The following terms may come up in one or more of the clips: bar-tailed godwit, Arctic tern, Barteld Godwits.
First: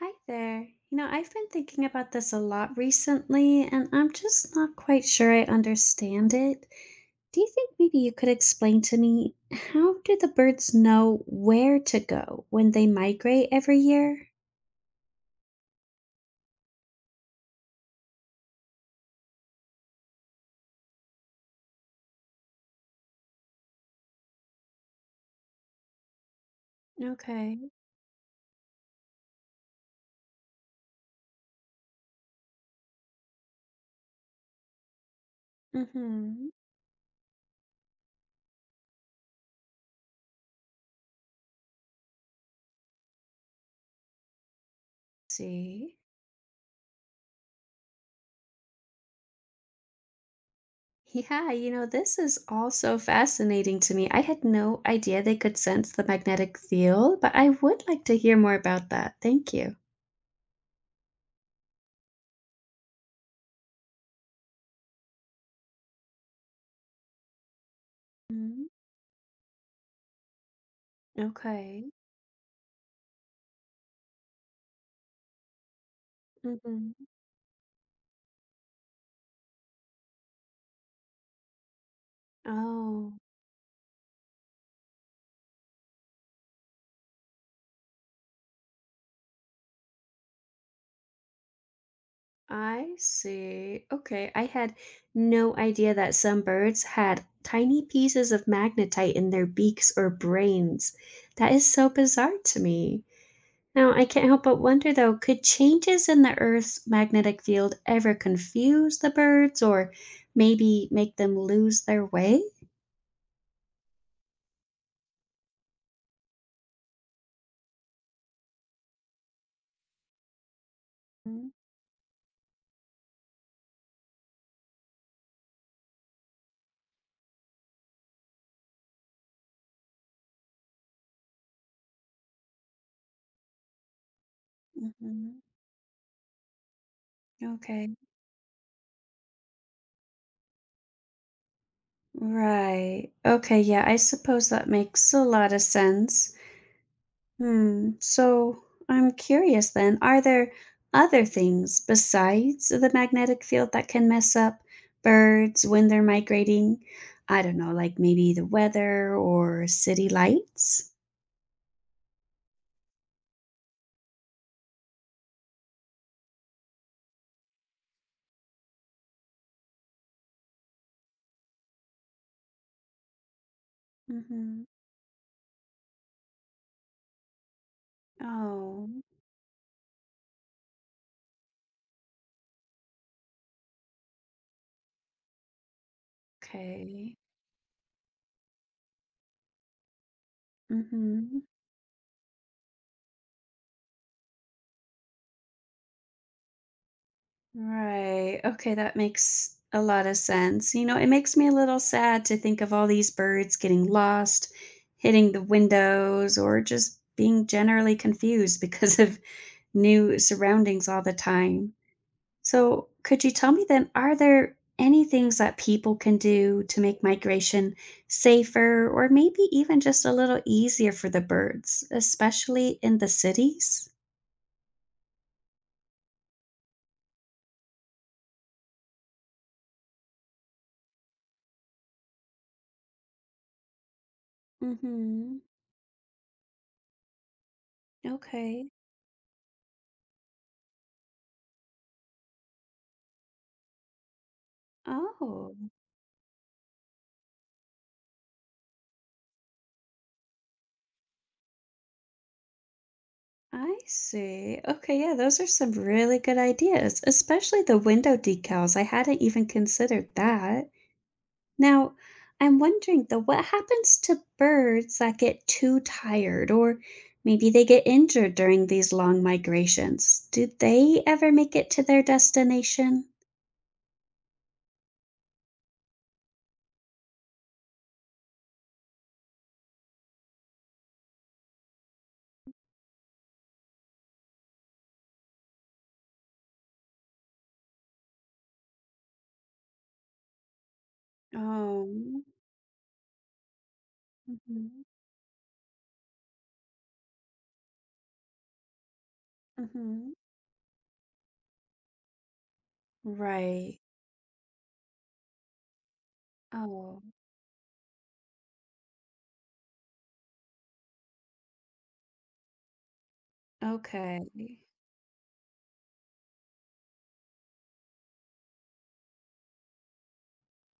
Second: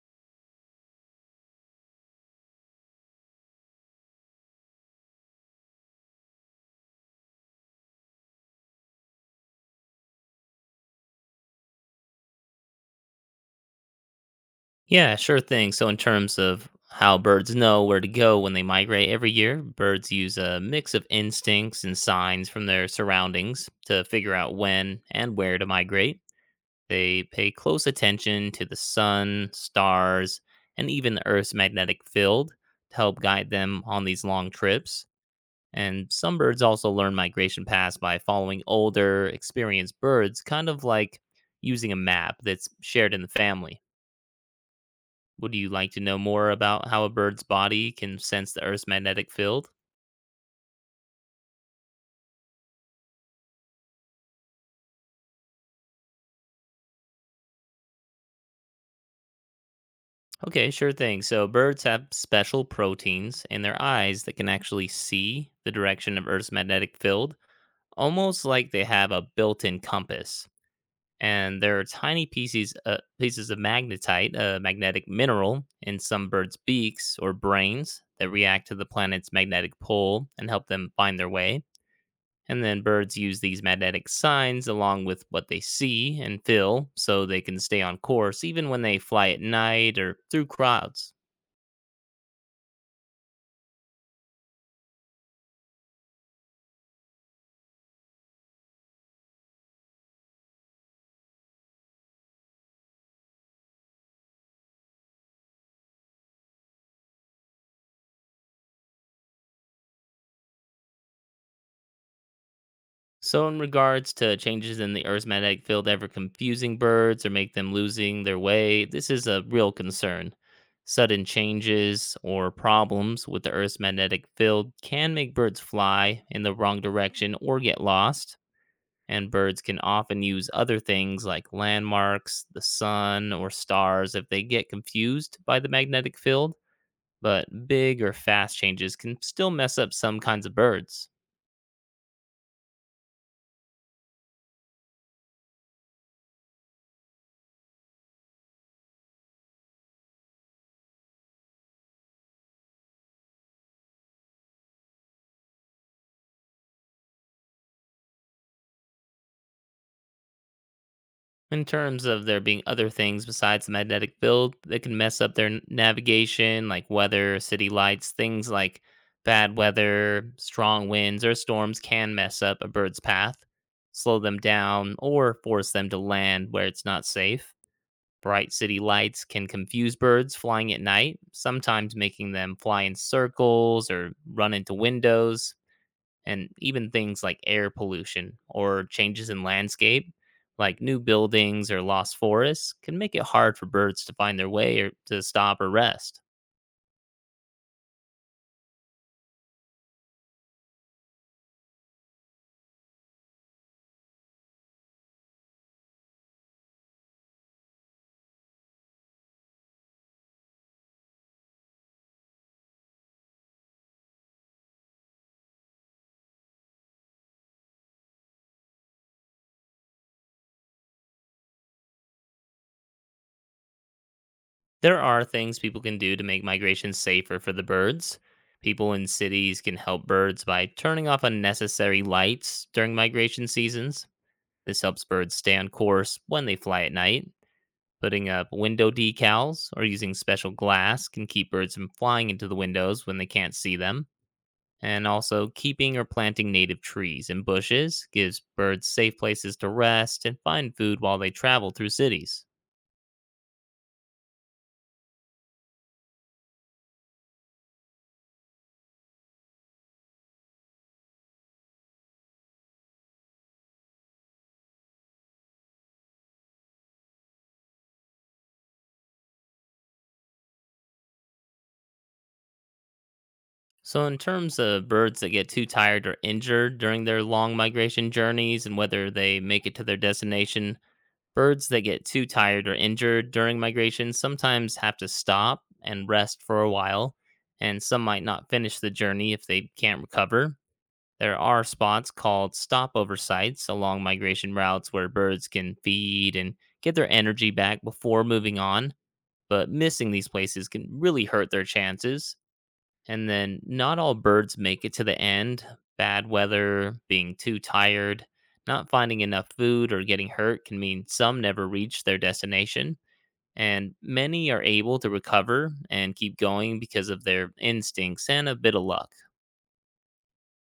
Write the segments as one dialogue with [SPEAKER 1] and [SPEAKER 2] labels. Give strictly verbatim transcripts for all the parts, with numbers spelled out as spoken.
[SPEAKER 1] Hi there. You know, I've been thinking about this a lot recently, and I'm just not quite sure I understand it. Do you think maybe you could explain to me how do the birds know where to go when they migrate every year?
[SPEAKER 2] Yeah, sure thing. So, in terms of how birds know where to go when they migrate every year, birds use a mix of instincts and signs from their surroundings to figure out when and where to migrate. They pay
[SPEAKER 1] Okay.
[SPEAKER 2] close attention to the sun, stars, and even the Earth's magnetic field to help guide them on these long trips. And some
[SPEAKER 1] Mm-hmm.
[SPEAKER 2] birds also learn migration paths by following older, experienced birds, kind of like using a map that's shared in the family. Would you like
[SPEAKER 1] See?
[SPEAKER 2] to know more about how a bird's body can sense the Earth's magnetic field?
[SPEAKER 1] Yeah, you know, this is all so fascinating to me. I had no idea they could sense the magnetic field, but I would like to hear more about that. Thank you.
[SPEAKER 2] Okay, sure thing. So, birds have special proteins in their eyes that can actually see the direction of Earth's magnetic field, almost
[SPEAKER 1] Mm,
[SPEAKER 2] like they have a built in compass. And there are
[SPEAKER 1] okay.
[SPEAKER 2] tiny pieces, uh, pieces of magnetite, a magnetic mineral, in some birds'
[SPEAKER 1] Mm-hmm.
[SPEAKER 2] beaks or brains that react to the planet's magnetic pole and help them find their way. And then
[SPEAKER 1] Oh.
[SPEAKER 2] birds use these magnetic signs along with what they see and feel so they can stay on course even when they fly at night or through crowds.
[SPEAKER 1] I see. Okay, I had no idea that some birds had tiny pieces of magnetite in their beaks or brains. That is so bizarre to me. Now, I can't help but wonder though, could changes in the Earth's magnetic field ever confuse the birds or maybe make them lose their way?
[SPEAKER 2] So, in regards to changes in the Earth's magnetic field ever confusing birds or make them losing their way, this is a real concern. Sudden changes or problems with the Earth's magnetic field can make birds fly in the wrong direction or get lost. And birds can often use other things like landmarks, the sun, or stars if they get confused
[SPEAKER 1] Mm-hmm.
[SPEAKER 2] by the magnetic field, but
[SPEAKER 1] Okay.
[SPEAKER 2] big or fast changes can still mess up some kinds of birds.
[SPEAKER 1] Right. Okay, yeah, I suppose that makes a lot of sense. Hmm. So I'm curious then, are there other things besides the magnetic field that can mess up birds when they're migrating? I don't know, like maybe the weather or city lights?
[SPEAKER 2] In terms of there being other things besides the magnetic field that can mess up their navigation, like weather, city lights, things like bad weather, strong winds, or storms can mess up a bird's path, slow them
[SPEAKER 1] Mm-hmm.
[SPEAKER 2] down, or force them to land where it's not safe. Bright city
[SPEAKER 1] Oh,
[SPEAKER 2] lights can confuse birds flying at night, sometimes making them fly in circles or run into windows, and even
[SPEAKER 1] okay.
[SPEAKER 2] things like air pollution or changes in landscape, like new
[SPEAKER 1] Mm-hmm.
[SPEAKER 2] buildings or lost forests, can make it hard for birds to find their way or to stop or rest.
[SPEAKER 1] Right. Okay, that makes a lot of sense. You know, it makes me a little sad to think of all these birds getting lost, hitting the windows, or just being generally confused because of new surroundings all the time. So, could you tell me then, are there any things that people can do to make migration safer or maybe even just a little easier for the birds, especially in the cities?
[SPEAKER 2] There are things people can do to make migration safer for the birds. People in cities can help birds by turning off unnecessary lights during migration seasons. This helps birds
[SPEAKER 1] Mm-hmm.
[SPEAKER 2] stay on course when they fly at night. Putting up
[SPEAKER 1] Okay.
[SPEAKER 2] window decals or using special glass can keep birds from flying into the windows when they can't see them. And also,
[SPEAKER 1] Oh,
[SPEAKER 2] keeping or planting native trees and bushes gives birds safe places to rest and find food while they travel through cities.
[SPEAKER 1] I see. Okay, yeah, those are some really good ideas, especially the window decals. I hadn't even considered that. Now, I'm wondering though, what happens to birds that get too tired or maybe they get injured during these long migrations? Do they ever make it to their destination?
[SPEAKER 2] So, in terms of birds that get too tired or injured during their long migration journeys and whether they make it to their destination, birds that get too tired or injured during migration sometimes have to stop and rest for a while, and some might not finish the journey if they can't recover. There are spots
[SPEAKER 1] Oh,
[SPEAKER 2] called stopover sites along migration
[SPEAKER 1] hmm.
[SPEAKER 2] routes where birds can feed and get their energy back before moving on, but missing
[SPEAKER 1] Hmm.
[SPEAKER 2] these places can really hurt their chances. And then
[SPEAKER 1] Right.
[SPEAKER 2] not all birds make it to the end. Bad weather,
[SPEAKER 1] Oh,
[SPEAKER 2] being too tired, not finding enough food, or getting hurt can mean some never reach their destination. And
[SPEAKER 1] okay.
[SPEAKER 2] many are able to recover and keep going because of their instincts and a bit of luck.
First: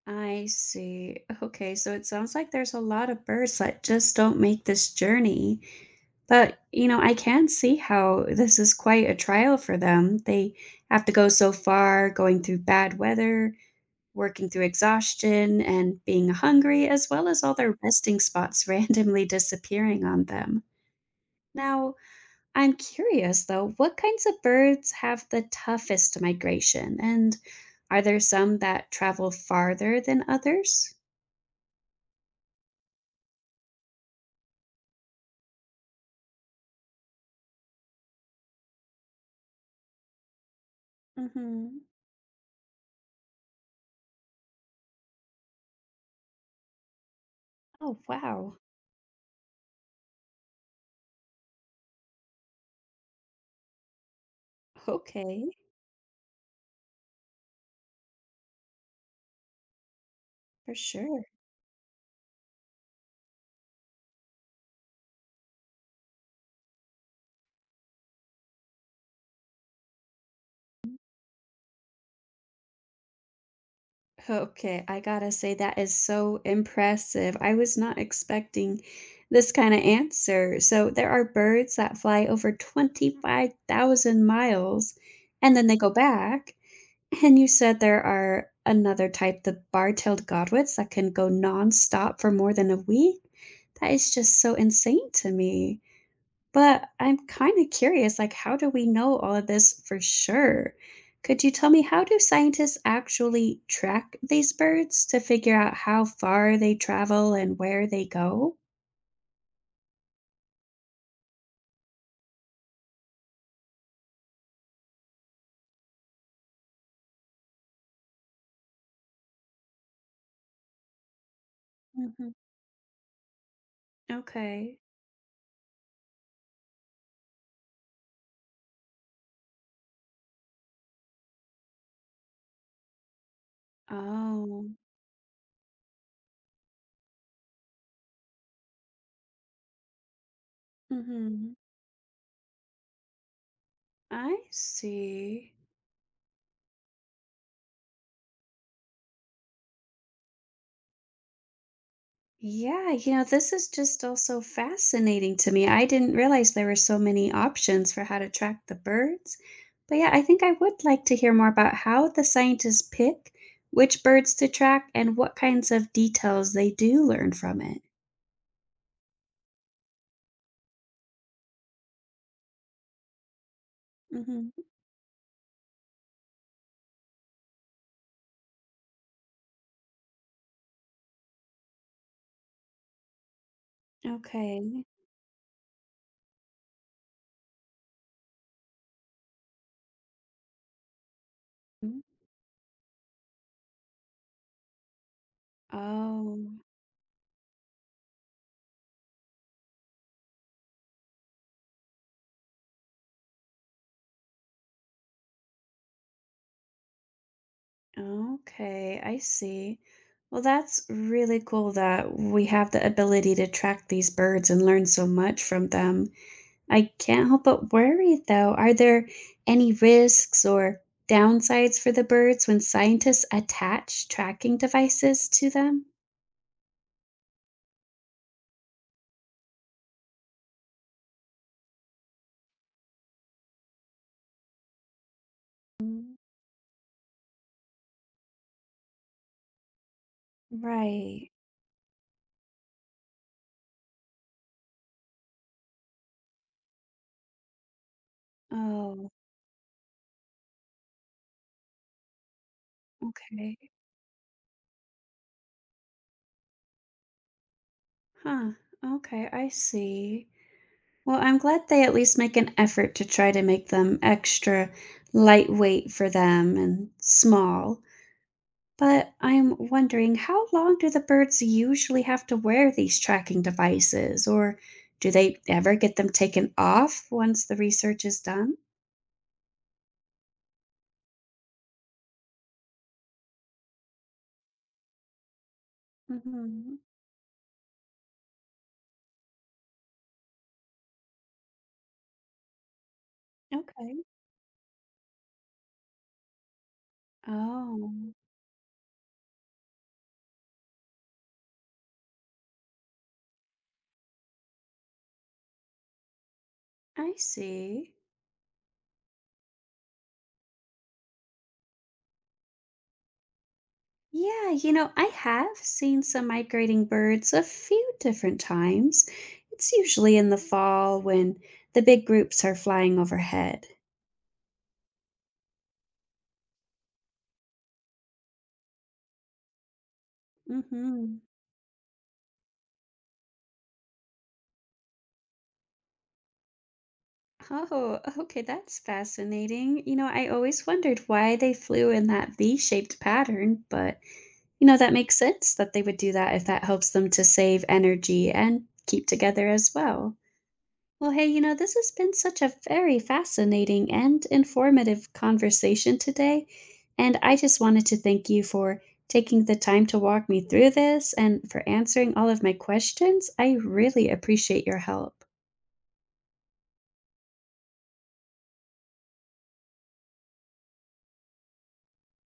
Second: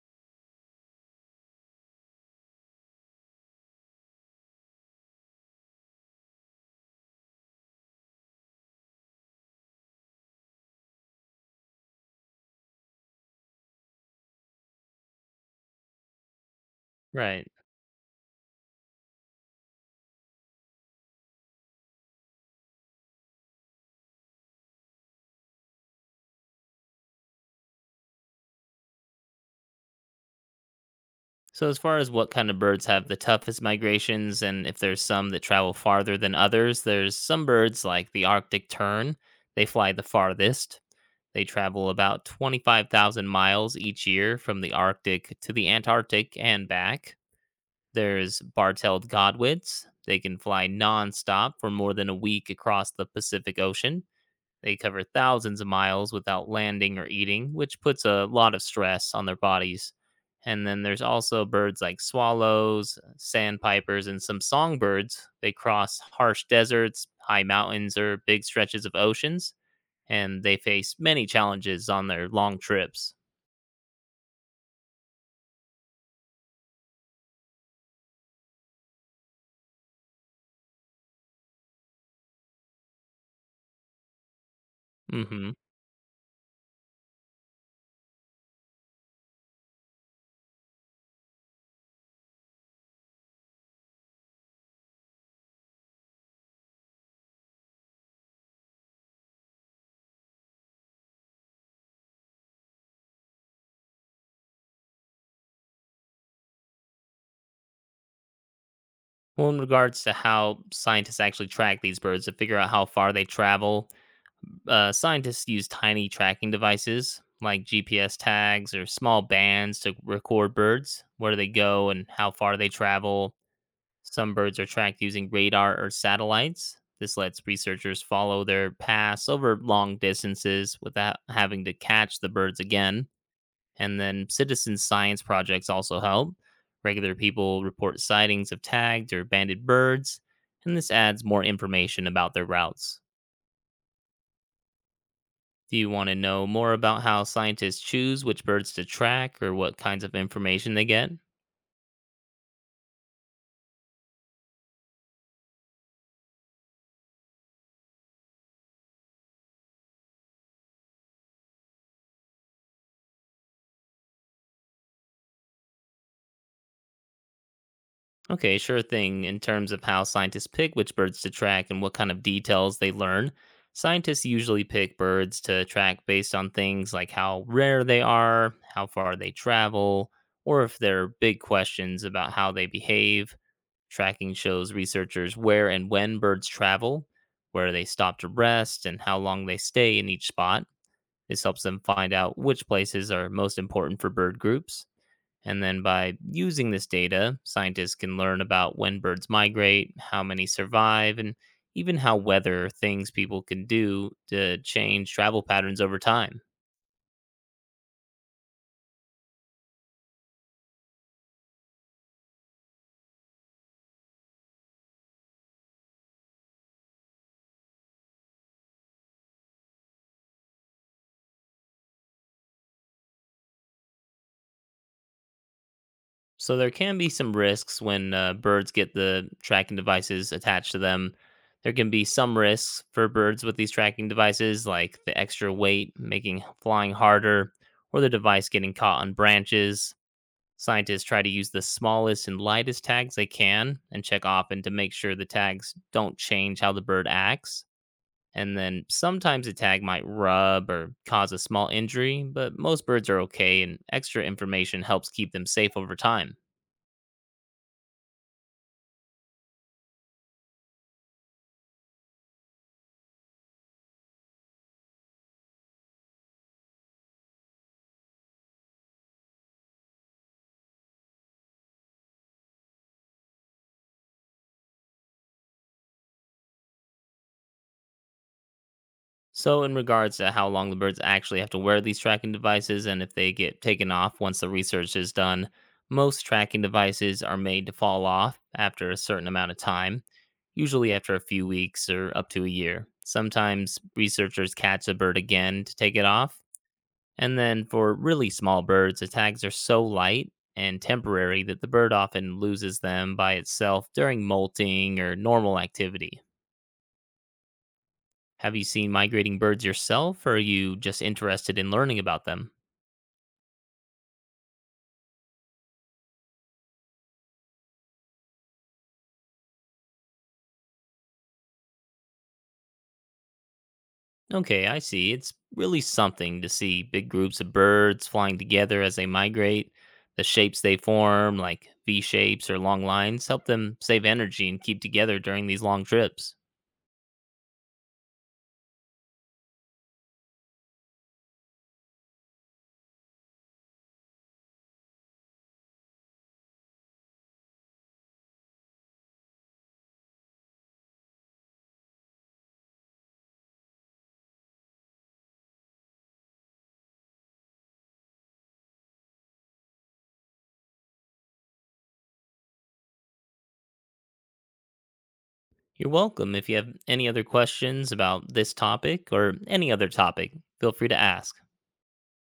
[SPEAKER 1] I see. Okay, so it sounds like there's a lot of birds that just don't make this journey. But, you know, I can see how this is quite a trial for them. They have to go so far, going through bad weather, working through exhaustion, and being hungry, as well as
[SPEAKER 2] Right.
[SPEAKER 1] all their resting spots randomly disappearing on them. Now, I'm curious though, what kinds of birds have the toughest migration? And are there some that travel farther than others?
[SPEAKER 2] So, as far as what kind of birds have the toughest migrations, and if there's some that travel farther than others, there's some birds like the Arctic tern, they fly the farthest. They
[SPEAKER 1] Hmm.
[SPEAKER 2] travel about twenty-five thousand miles each year from the Arctic to the Antarctic and back.
[SPEAKER 1] Oh,
[SPEAKER 2] There's
[SPEAKER 1] wow.
[SPEAKER 2] Barteld Godwits. They can fly nonstop for more than a week across the Pacific Ocean. They cover
[SPEAKER 1] Okay,
[SPEAKER 2] thousands of miles without landing or eating, which puts a lot of stress on their bodies. And
[SPEAKER 1] for
[SPEAKER 2] then there's
[SPEAKER 1] sure.
[SPEAKER 2] also birds like swallows, sandpipers, and some songbirds. They cross harsh deserts, high mountains, or big stretches of oceans and they face many challenges on their long trips.
[SPEAKER 1] Okay, I gotta say that is so impressive. I was not expecting this kind of answer. So there are birds that fly over twenty-five thousand miles
[SPEAKER 2] Hmm.
[SPEAKER 1] and then they go back. And you said there are another type, the bar-tailed godwits, that can go nonstop for more than a week. That is just so insane to me. But I'm kind of curious, like, how do we know all of this for sure? Could you tell me how do scientists actually track these birds to figure out how far they travel and where they go?
[SPEAKER 2] Well, in regards to how scientists actually track these birds to figure out how far they travel, uh, scientists use tiny tracking devices like G P S tags or small bands to record birds, where they go and how
[SPEAKER 1] Hmm.
[SPEAKER 2] far they travel. Some birds are
[SPEAKER 1] Okay.
[SPEAKER 2] tracked using radar or satellites. This lets researchers follow their paths over long distances without having to catch the birds again. And then
[SPEAKER 1] Oh.
[SPEAKER 2] citizen science projects also help. Regular people report sightings of tagged or banded birds, and this adds more
[SPEAKER 1] Hmm.
[SPEAKER 2] information about their routes.
[SPEAKER 1] I see.
[SPEAKER 2] Do you want to know more about how scientists choose which birds to track or what kinds of information they get?
[SPEAKER 1] Yeah, you know, this is just also fascinating to me. I didn't realize there were so many options for how to track the birds. But yeah, I think I would like to hear more about how the scientists pick which birds to track and what kinds of details they do learn from it.
[SPEAKER 2] Okay, sure thing. In terms of how scientists pick which birds to track and what kind of details they learn, scientists
[SPEAKER 1] Hmm.
[SPEAKER 2] usually pick birds to track based on things like how rare they are, how far they travel, or if there are big questions about how they behave. Tracking shows
[SPEAKER 1] Okay.
[SPEAKER 2] researchers where and when birds travel, where they stop to rest, and how long they stay in each spot. This helps them
[SPEAKER 1] Mm.
[SPEAKER 2] find out which places are most important for bird groups. And then by
[SPEAKER 1] Oh,
[SPEAKER 2] using this data, scientists can learn about when birds migrate, how many survive, and even how weather things people can do to change travel patterns over time.
[SPEAKER 1] okay. I see. Well, that's really cool that we have the ability to track these birds and learn so much from them. I can't help but worry, though. Are there any risks or downsides for the birds when scientists attach tracking devices to them?
[SPEAKER 2] So there can be some risks when uh, birds get the tracking devices attached to them. There can be some risks for birds with these tracking devices, like the extra weight
[SPEAKER 1] Mm.
[SPEAKER 2] making flying harder, or the device getting caught on branches. Scientists try to
[SPEAKER 1] Right.
[SPEAKER 2] use the smallest and lightest tags they can and check often to make sure the tags don't change how the bird acts. And then
[SPEAKER 1] Oh,
[SPEAKER 2] sometimes a tag might rub or cause a small injury, but most birds are
[SPEAKER 1] okay.
[SPEAKER 2] okay and extra information helps keep them safe over time.
[SPEAKER 1] Huh. Okay, I see. Well, I'm glad they at least make an effort to try to make them extra lightweight for them and small. But I'm wondering how long do the birds usually have to wear these tracking devices, or do they ever get them taken off once the research is done?
[SPEAKER 2] So, in regards to how long the birds actually have to wear these tracking devices and if they get taken off once the research is done, most tracking
[SPEAKER 1] Hmm.
[SPEAKER 2] devices are made to fall off after a certain amount of time, usually after a few weeks or up to a year. Sometimes
[SPEAKER 1] Okay.
[SPEAKER 2] researchers catch a bird again to take it off. And then for
[SPEAKER 1] Oh,
[SPEAKER 2] really small birds, the tags are so light and temporary that the bird often loses them by itself during molting or normal activity.
[SPEAKER 1] I see.
[SPEAKER 2] Have you seen migrating birds yourself, or are you just interested in learning about them?
[SPEAKER 1] Yeah, you know, I have seen some migrating birds a few different times. It's usually in the fall when the big groups are flying overhead.
[SPEAKER 2] Okay, I see. It's really something to see big groups of birds flying together as they migrate. The shapes they
[SPEAKER 1] Hmm.
[SPEAKER 2] form, like V shapes or long lines, help them save energy and keep together during these long trips.
[SPEAKER 1] Oh, okay, that's fascinating. You know, I always wondered why they flew in that V-shaped pattern, but you know, that makes sense that they would do that if that helps them to save energy and keep together as well. Well, hey, you know, this has been such a very fascinating and informative conversation today, and I just wanted to thank you for taking the time to walk me through this and for answering all of my questions. I really appreciate your help.
[SPEAKER 2] You're welcome. If you have any other questions about this topic or any other topic, feel free to ask.